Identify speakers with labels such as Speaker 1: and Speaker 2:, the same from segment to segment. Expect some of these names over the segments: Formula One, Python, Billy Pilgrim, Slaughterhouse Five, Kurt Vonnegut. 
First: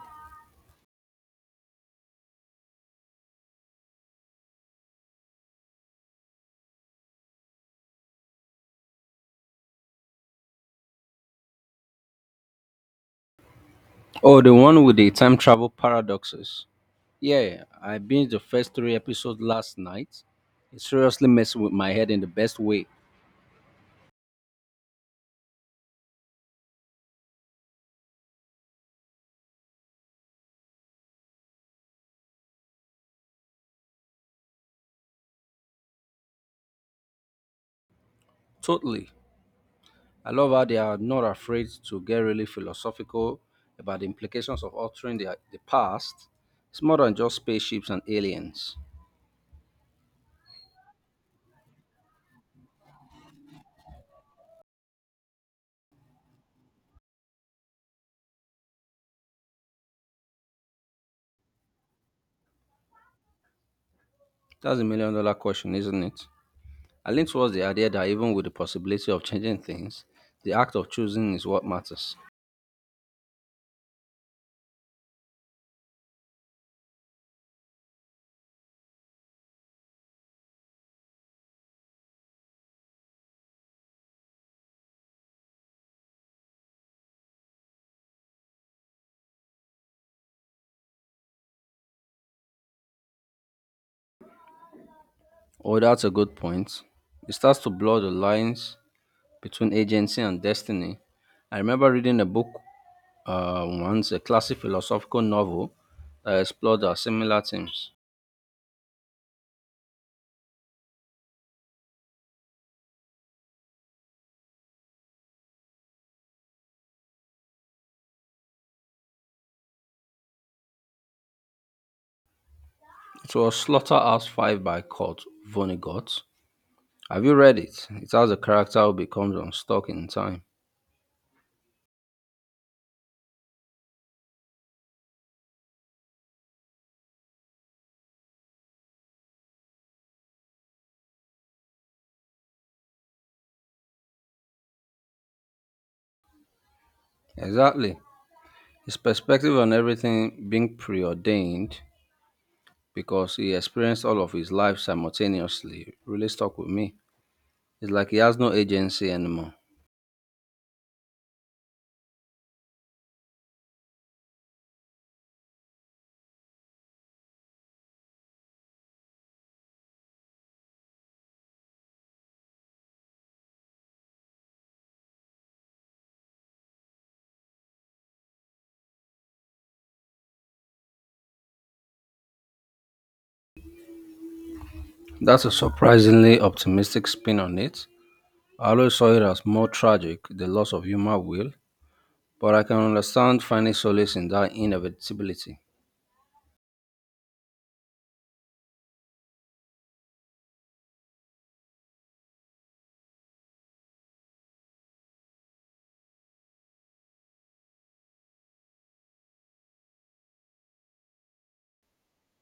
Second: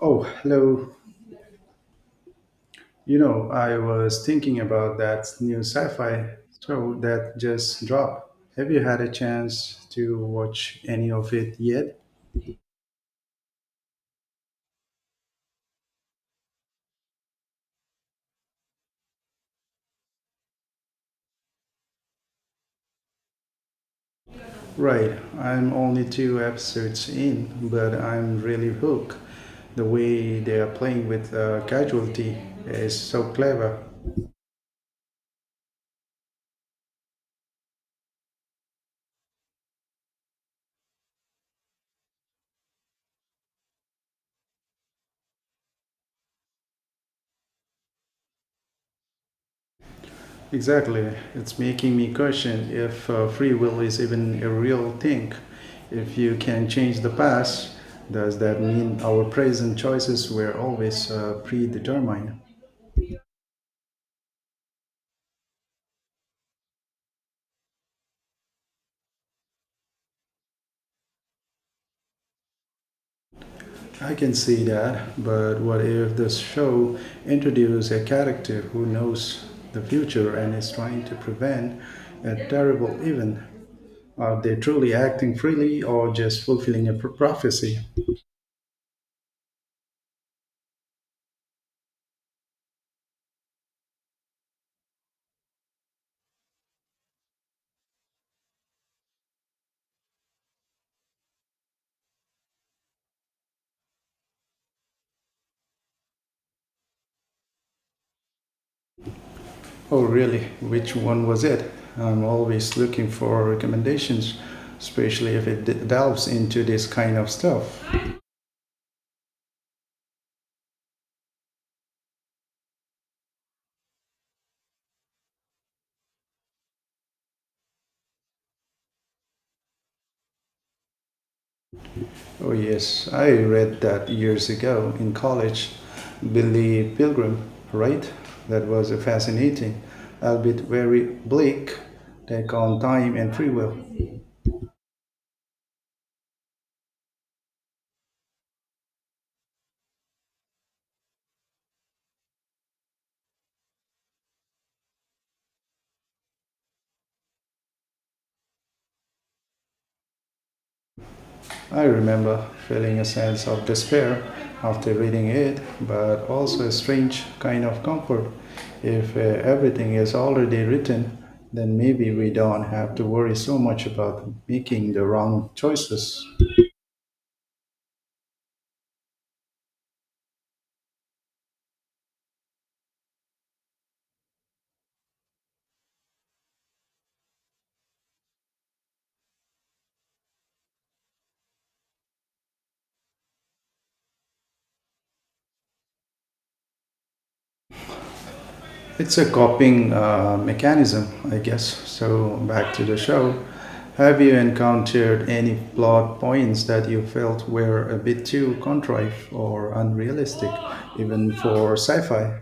Speaker 1: Oh, hello. You know, I was thinking about that new sci fi show that just dropped. Have you had a chance to watch any of it yet?
Speaker 2: Oh, the one with the time travel paradoxes. Yeah, I binged the first three episodes last night. It seriously messing with my head in the best way.
Speaker 1: Right, I'm only two episodes in, but I'm really hooked. The way they are playing with casualty is so clever.
Speaker 2: Totally. I love how they are not afraid to get really philosophical about the implications of altering the past. It's more than just spaceships and aliens.
Speaker 1: Exactly. It's making me question if free will is even a real thing. If you can change the past, does that mean our present choices were always predetermined?
Speaker 2: That's a million dollar question, isn't it? I lean towards the idea that even with the possibility of changing things, the act of choosing is what matters.
Speaker 1: I can see that, but what if the show introduces a character who knows the future and is trying to prevent a terrible event? Are they truly acting freely or just fulfilling a prophecy?
Speaker 2: Oh, that's a good point. It starts to blur the lines between agency and destiny. I remember reading a book once, a classic philosophical novel that explored similar themes.
Speaker 1: Oh, really? Which one was it? I'm always looking for recommendations, especially if it delves into this kind of stuff.
Speaker 2: It was Slaughterhouse Five by Kurt Vonnegut. Have you read it? It has a character who becomes unstuck in time.
Speaker 1: Oh, yes, I read that years ago in college. Billy Pilgrim, right? That was a fascinating, albeit very bleak, take on time and free will.
Speaker 2: Exactly. His perspective on everything being preordained because he experienced all of his life simultaneously really stuck with me. It's like he has no agency anymore.
Speaker 1: I remember feeling a sense of despair after reading it, but also a strange kind of comfort. If everything is already written, then maybe we don't have to worry so much about making the wrong choices.
Speaker 2: That's a surprisingly optimistic spin on it. I always saw it as more tragic, the loss of human will, but I can understand finding solace in that inevitability.
Speaker 1: It's a coping mechanism, I guess. So, back to the show. Have you encountered any plot points that you felt were a bit too contrived or unrealistic, even for sci fi?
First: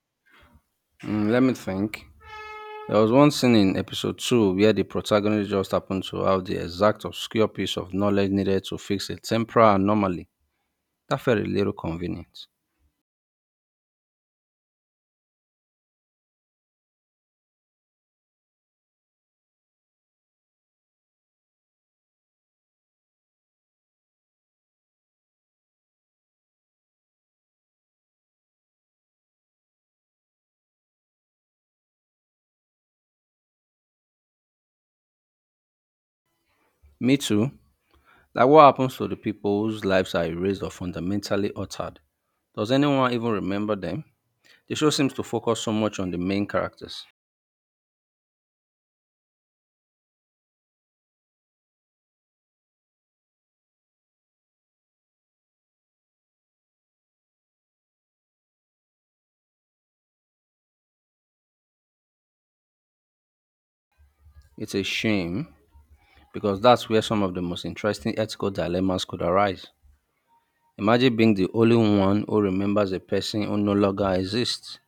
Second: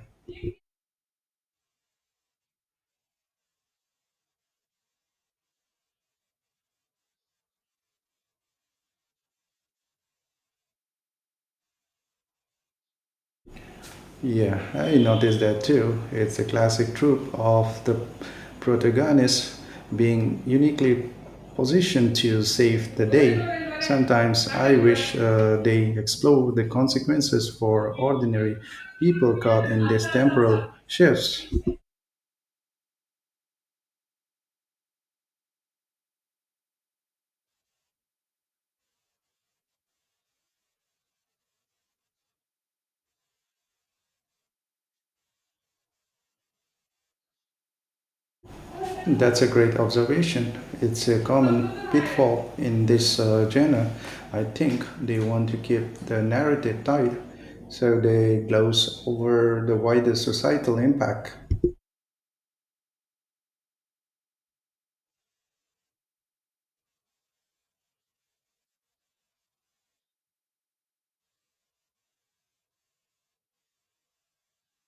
Speaker 2: Mm, let me think. There was one scene in episode 2 where the protagonist just happened to have the exact obscure piece of knowledge needed to fix a temporal anomaly. That felt a little convenient.
Speaker 1: Yeah, I noticed that too. It's a classic trope of the protagonist being uniquely positioned to save the day. Sometimes I wish they explore the consequences for ordinary people caught in these temporal shifts.
Speaker 2: Me too. Like what happens to the people whose lives are erased or fundamentally altered? Does anyone even remember them? The show seems to focus so much on the main characters.
Speaker 1: That's a great observation. It's a common pitfall in this genre. I think they want to keep the narrative tight, so they gloss over the wider societal impact.
Speaker 2: It's a shame because that's where some of the most interesting ethical dilemmas could arise. Imagine being the only one who remembers a person who no longer exists.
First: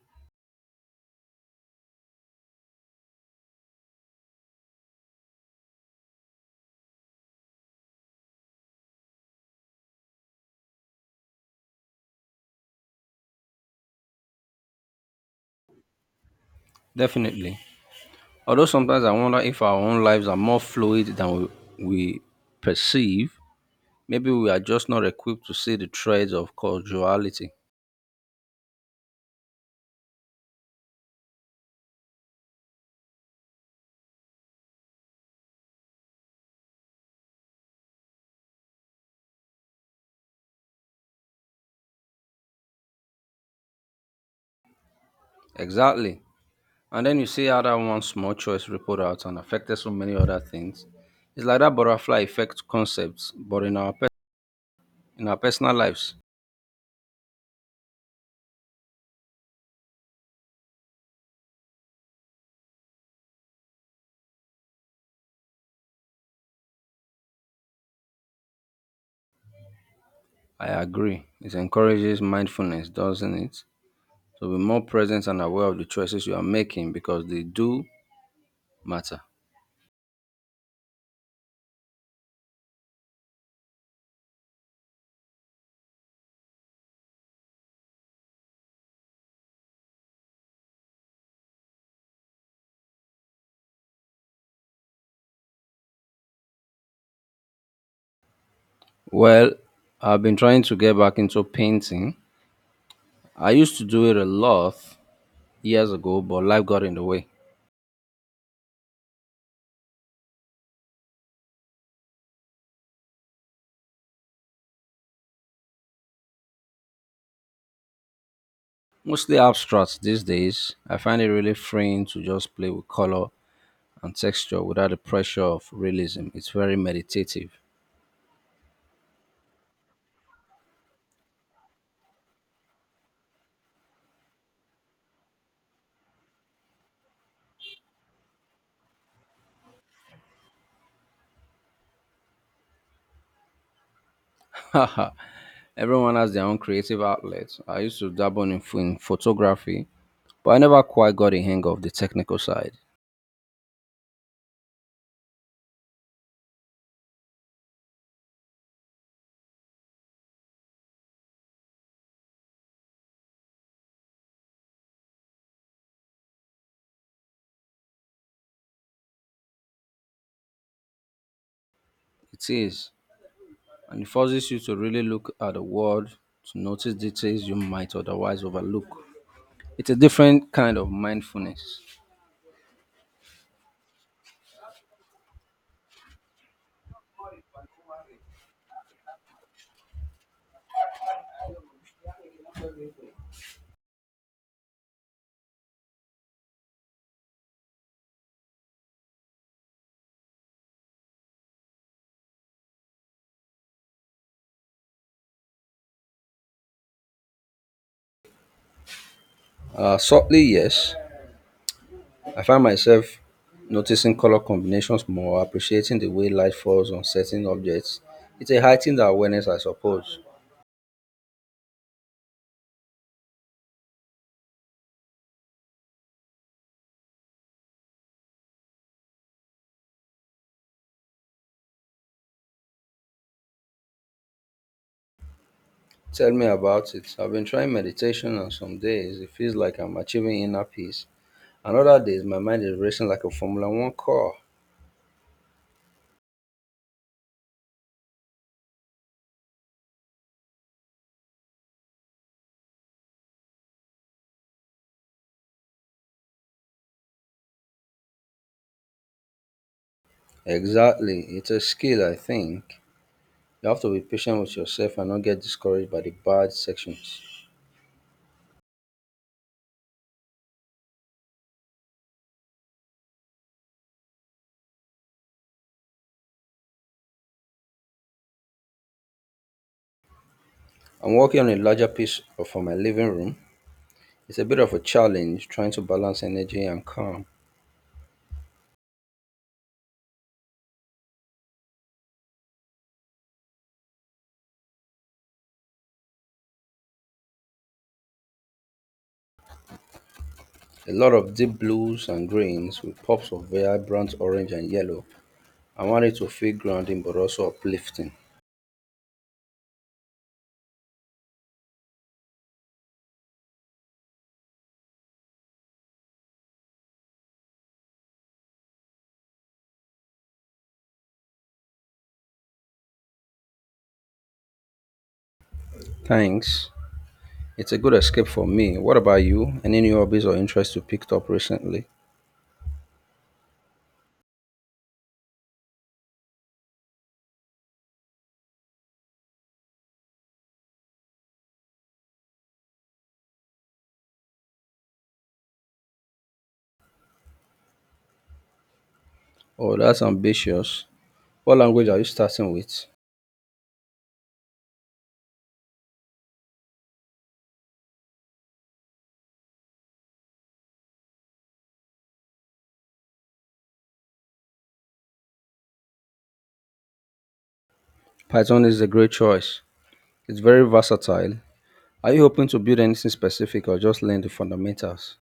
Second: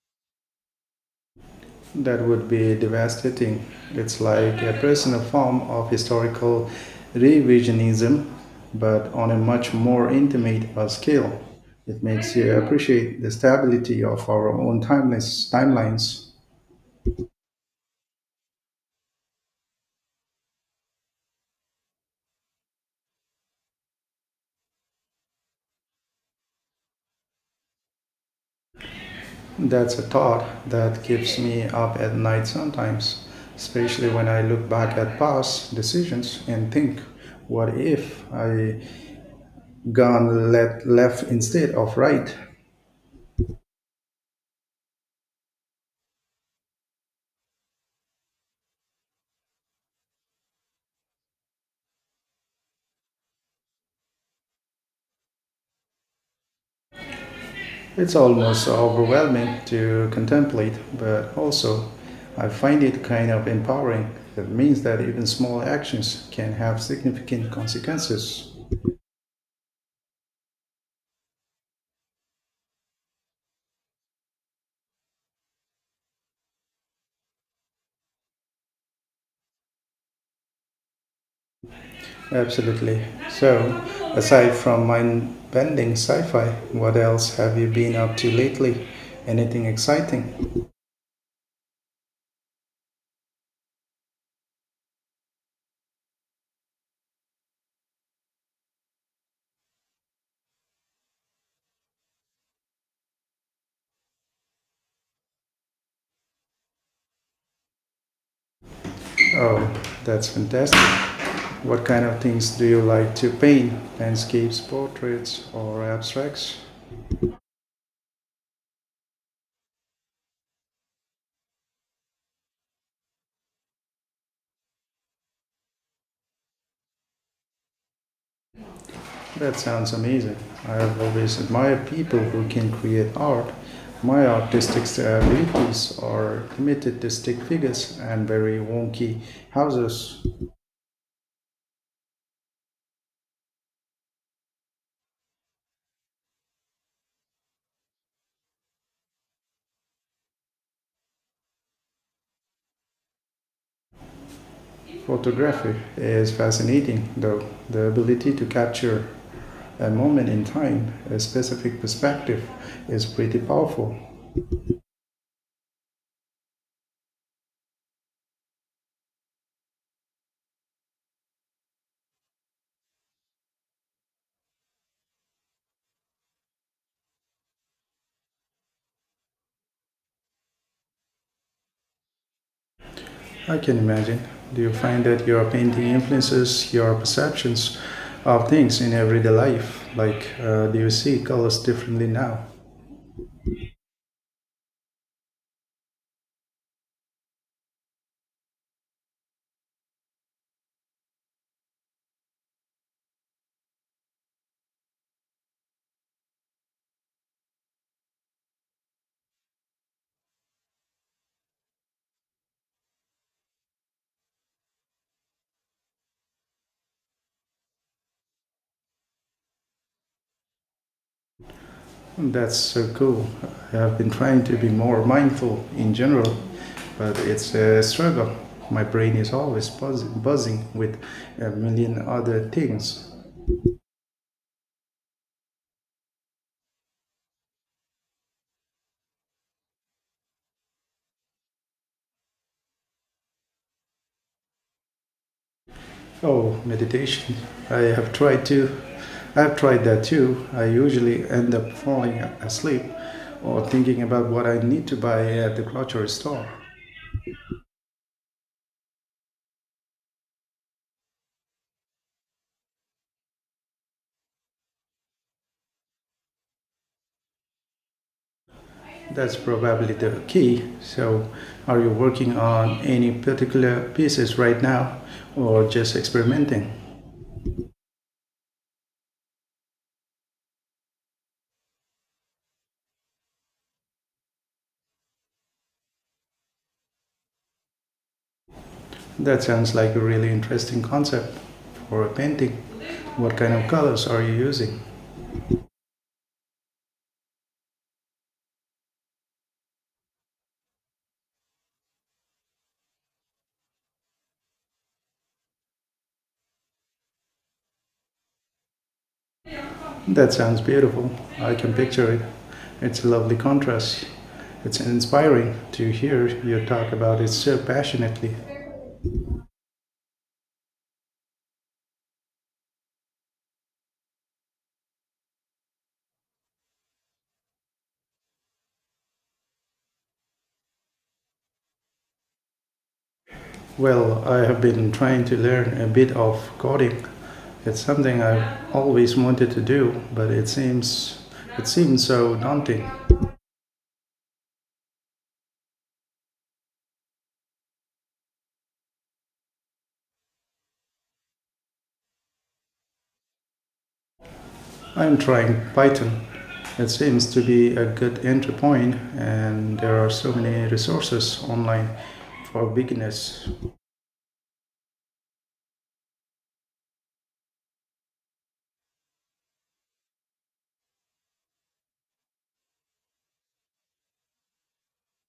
Speaker 1: That would be devastating. It's like a personal form of historical revisionism, but on a much more intimate scale. It makes you appreciate the stability of our own timeless timelines.
Speaker 2: Definitely. Although sometimes I wonder if our own lives are more fluid than we perceive, maybe we are just not equipped to see the threads of causality.
Speaker 1: That's a thought that keeps me up at night sometimes, especially when I look back at past decisions and think, what if I gone let left instead of right?
Speaker 2: Exactly. And then you see how that one small choice rippled out and affected so many other things. It's like that butterfly effect concept, but in in our personal lives.
Speaker 1: It's almost so overwhelming to contemplate, but also I find it kind of empowering. It means that even small actions can have significant consequences.
Speaker 2: I agree. It encourages mindfulness, doesn't it? To be more present and aware of the choices you are making because they do matter.
Speaker 1: Absolutely. So, aside from mind bending sci fi, what else have you been up to lately? Anything exciting?
Speaker 2: Well, I've been trying to get back into painting. I used to do it a lot years ago, but life got in the way.
Speaker 1: Oh, that's fantastic. What kind of things do you like to paint? Landscapes, portraits, or abstracts?
Speaker 2: Mostly abstracts these days. I find it really freeing to just play with color and texture without the pressure of realism. It's very meditative.
Speaker 1: That sounds amazing. I have always admired people who can create art. My artistic abilities are limited to stick figures and very wonky houses.
Speaker 2: Everyone has their own creative outlet. I used to dabble in photography. But I never quite got a hang of the technical side.
Speaker 1: Photography is fascinating, though. The ability to capture a moment in time, a specific perspective, is pretty powerful.
Speaker 2: It is, and it forces you to really look at the world to notice details you might otherwise overlook. It's a different kind of mindfulness.
Speaker 1: I can imagine. Do you find that your painting influences your perceptions of things in everyday life? Like, do you see colors differently now?
Speaker 2: Subtly, yes, I find myself noticing color combinations more, appreciating the way light falls on certain objects. It's a heightened awareness, I suppose.
Speaker 1: That's so cool. I have been trying to be more mindful in general, but it's a struggle. My brain is always buzzing with a million other things.
Speaker 2: Tell me about it. I've been trying meditation, and some days it feels like I'm achieving inner peace. And other days, my mind is racing like a Formula One car.
Speaker 1: Oh, meditation. I have tried to. I've tried that too. I usually end up falling asleep or thinking about what I need to buy at the grocery store.
Speaker 2: Exactly. It's a skill, I think. You have to be patient with yourself and not get discouraged by the bad sections.
Speaker 1: That's probably the key. So, are you working on any particular pieces right now or just experimenting?
Speaker 2: I'm working on a larger piece for my living room. It's a bit of a challenge trying to balance energy and calm.
Speaker 1: That sounds like a really interesting concept for a painting. What kind of colors are you using?
Speaker 2: A lot of deep blues and greens with pops of vibrant orange and yellow. I want it to feel grounding but also uplifting.
Speaker 1: That sounds beautiful. I can picture it. It's a lovely contrast. It's inspiring to hear you talk about it so passionately.
Speaker 2: Thanks. It's a good escape for me. What about you? Any new hobbies or interests you picked up recently?
Speaker 1: Well, I have been trying to learn a bit of coding. It's something I've always wanted to do, but it seems so daunting.
Speaker 2: Oh, that's ambitious. What language are you starting with?
Speaker 1: I'm trying Python. It seems to be a good entry point and there are so many resources online for beginners.
Speaker 2: Python is a great choice. It's very versatile. Are you hoping to build anything specific or just learn the fundamentals?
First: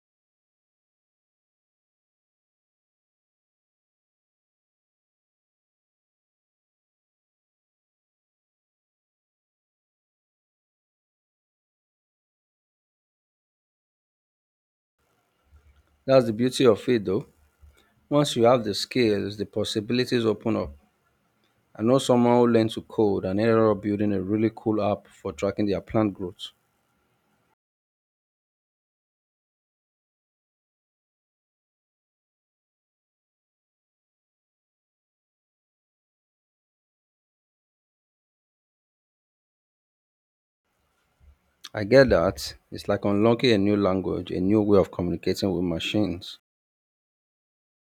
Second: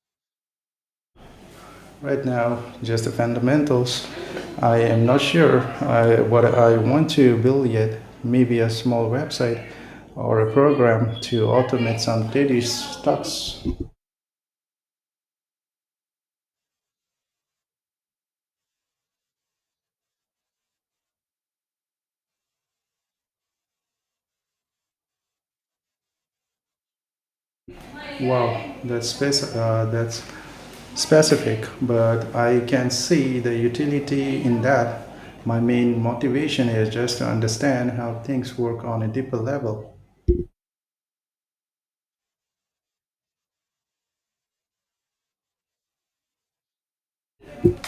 Speaker 1: Right now, just the fundamentals. I am not sure what I want to build yet. Maybe a small website or a program to automate some daily tasks.
Speaker 2: That's the beauty of it though. Once you have the skills, the possibilities open up. I know someone who learned to code and ended up building a really cool app for tracking their plant growth.
Speaker 1: Wow, that's specific, but I can see the utility in that. My main motivation is just to understand how things work on a deeper level.
Speaker 2: I get that. It's like unlocking a new language, a new way of communicating with machines.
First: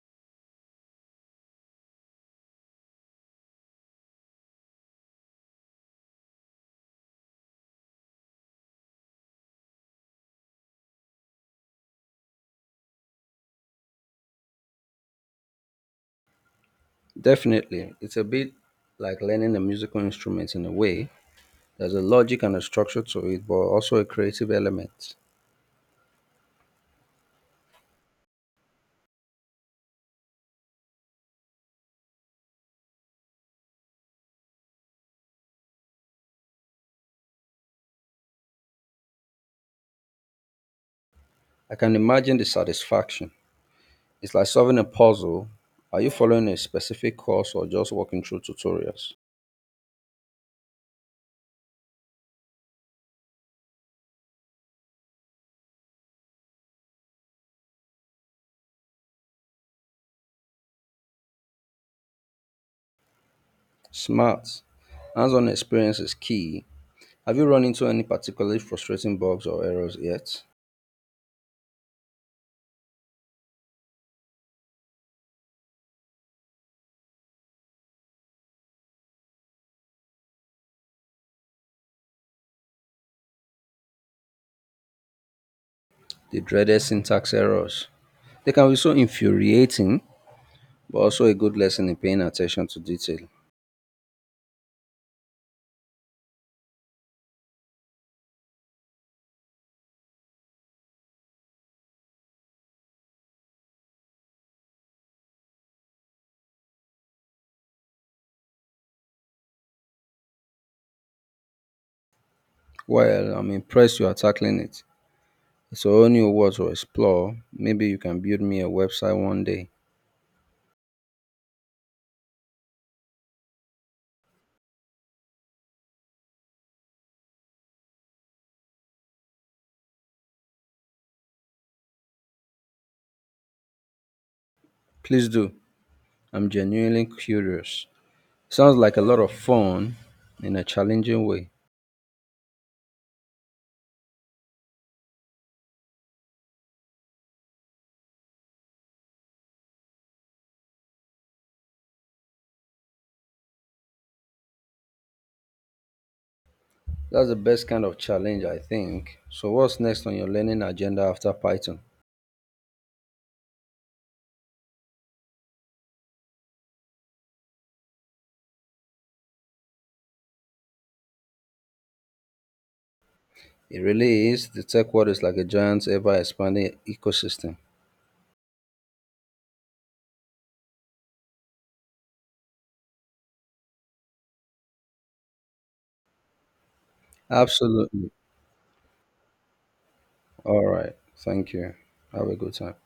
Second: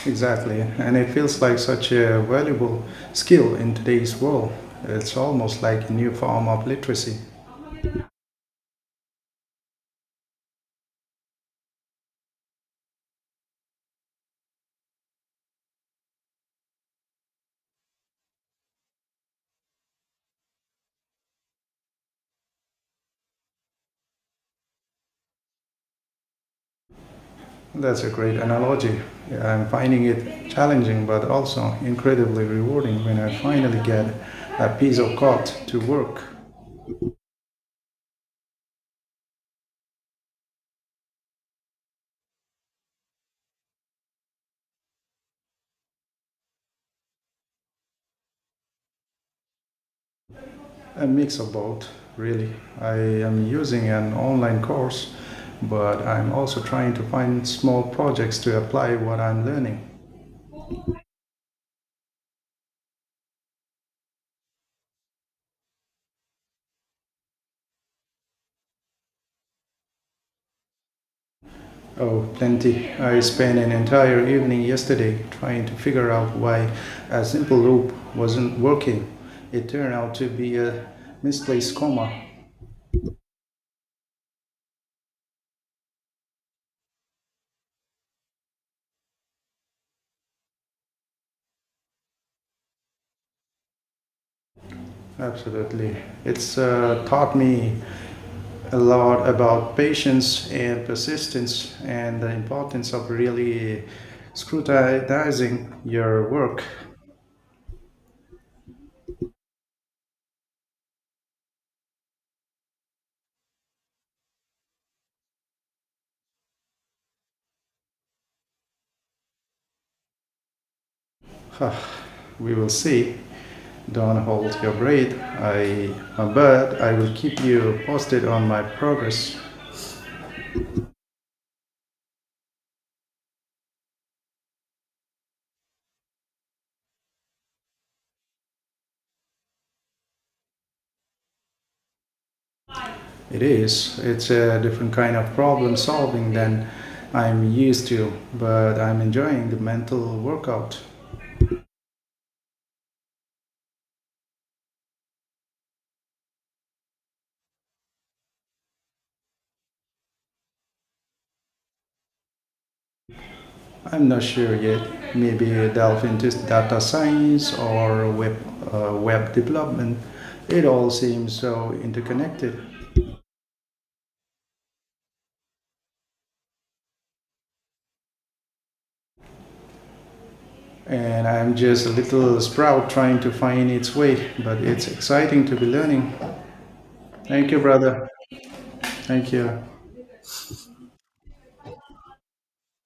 Speaker 1: Exactly, and it feels like such a valuable skill in today's world. It's almost like a new form of literacy.
Speaker 2: Definitely. It's a bit like learning a musical instrument in a way. There's a logic and a structure to it, but also a creative element.
Speaker 1: That's a great analogy. I'm finding it challenging but also incredibly rewarding when I finally get a piece of code to work.
Speaker 2: I can imagine the satisfaction. It's like solving a puzzle. Are you following a specific course or just walking through tutorials?
Speaker 1: A mix of both, really. I am using an online course, but I'm also trying to find small projects to apply what I'm learning.
Speaker 2: Smart. Hands on experience is key. Have you run into any particularly frustrating bugs or errors yet?
Speaker 1: Oh, plenty. I spent an entire evening yesterday trying to figure out why a simple loop wasn't working. It turned out to be a misplaced comma.
Speaker 2: The dreaded syntax errors. They can be so infuriating, but also a good lesson in paying attention to detail.
Speaker 1: Absolutely. It's taught me a lot about patience and persistence and the importance of really scrutinizing your work.
Speaker 2: Well, I'm impressed you are tackling it. It's a whole new world to explore. Maybe you can build me a website one day.
Speaker 1: Huh, we will see. Don't hold your breath. I, but I will keep you posted on my progress.
Speaker 2: Please do. I'm genuinely curious. Sounds like a lot of fun in a challenging way.
Speaker 1: It is. It's a different kind of problem solving than I'm used to, but I'm enjoying the mental workout.
Speaker 2: That's the best kind of challenge, I think. So, what's next on your learning agenda after Python?
Speaker 1: I'm not sure yet. Maybe delve into data science or web development. It all seems so interconnected.
Speaker 2: It really is. The tech world is like a giant, ever expanding ecosystem.
Speaker 1: And I'm just a little sprout trying to find its way, but it's exciting to be learning. Thank you, brother.
Speaker 2: Absolutely.
Speaker 1: Thank you.
Speaker 2: All right. Thank you. Have a good time.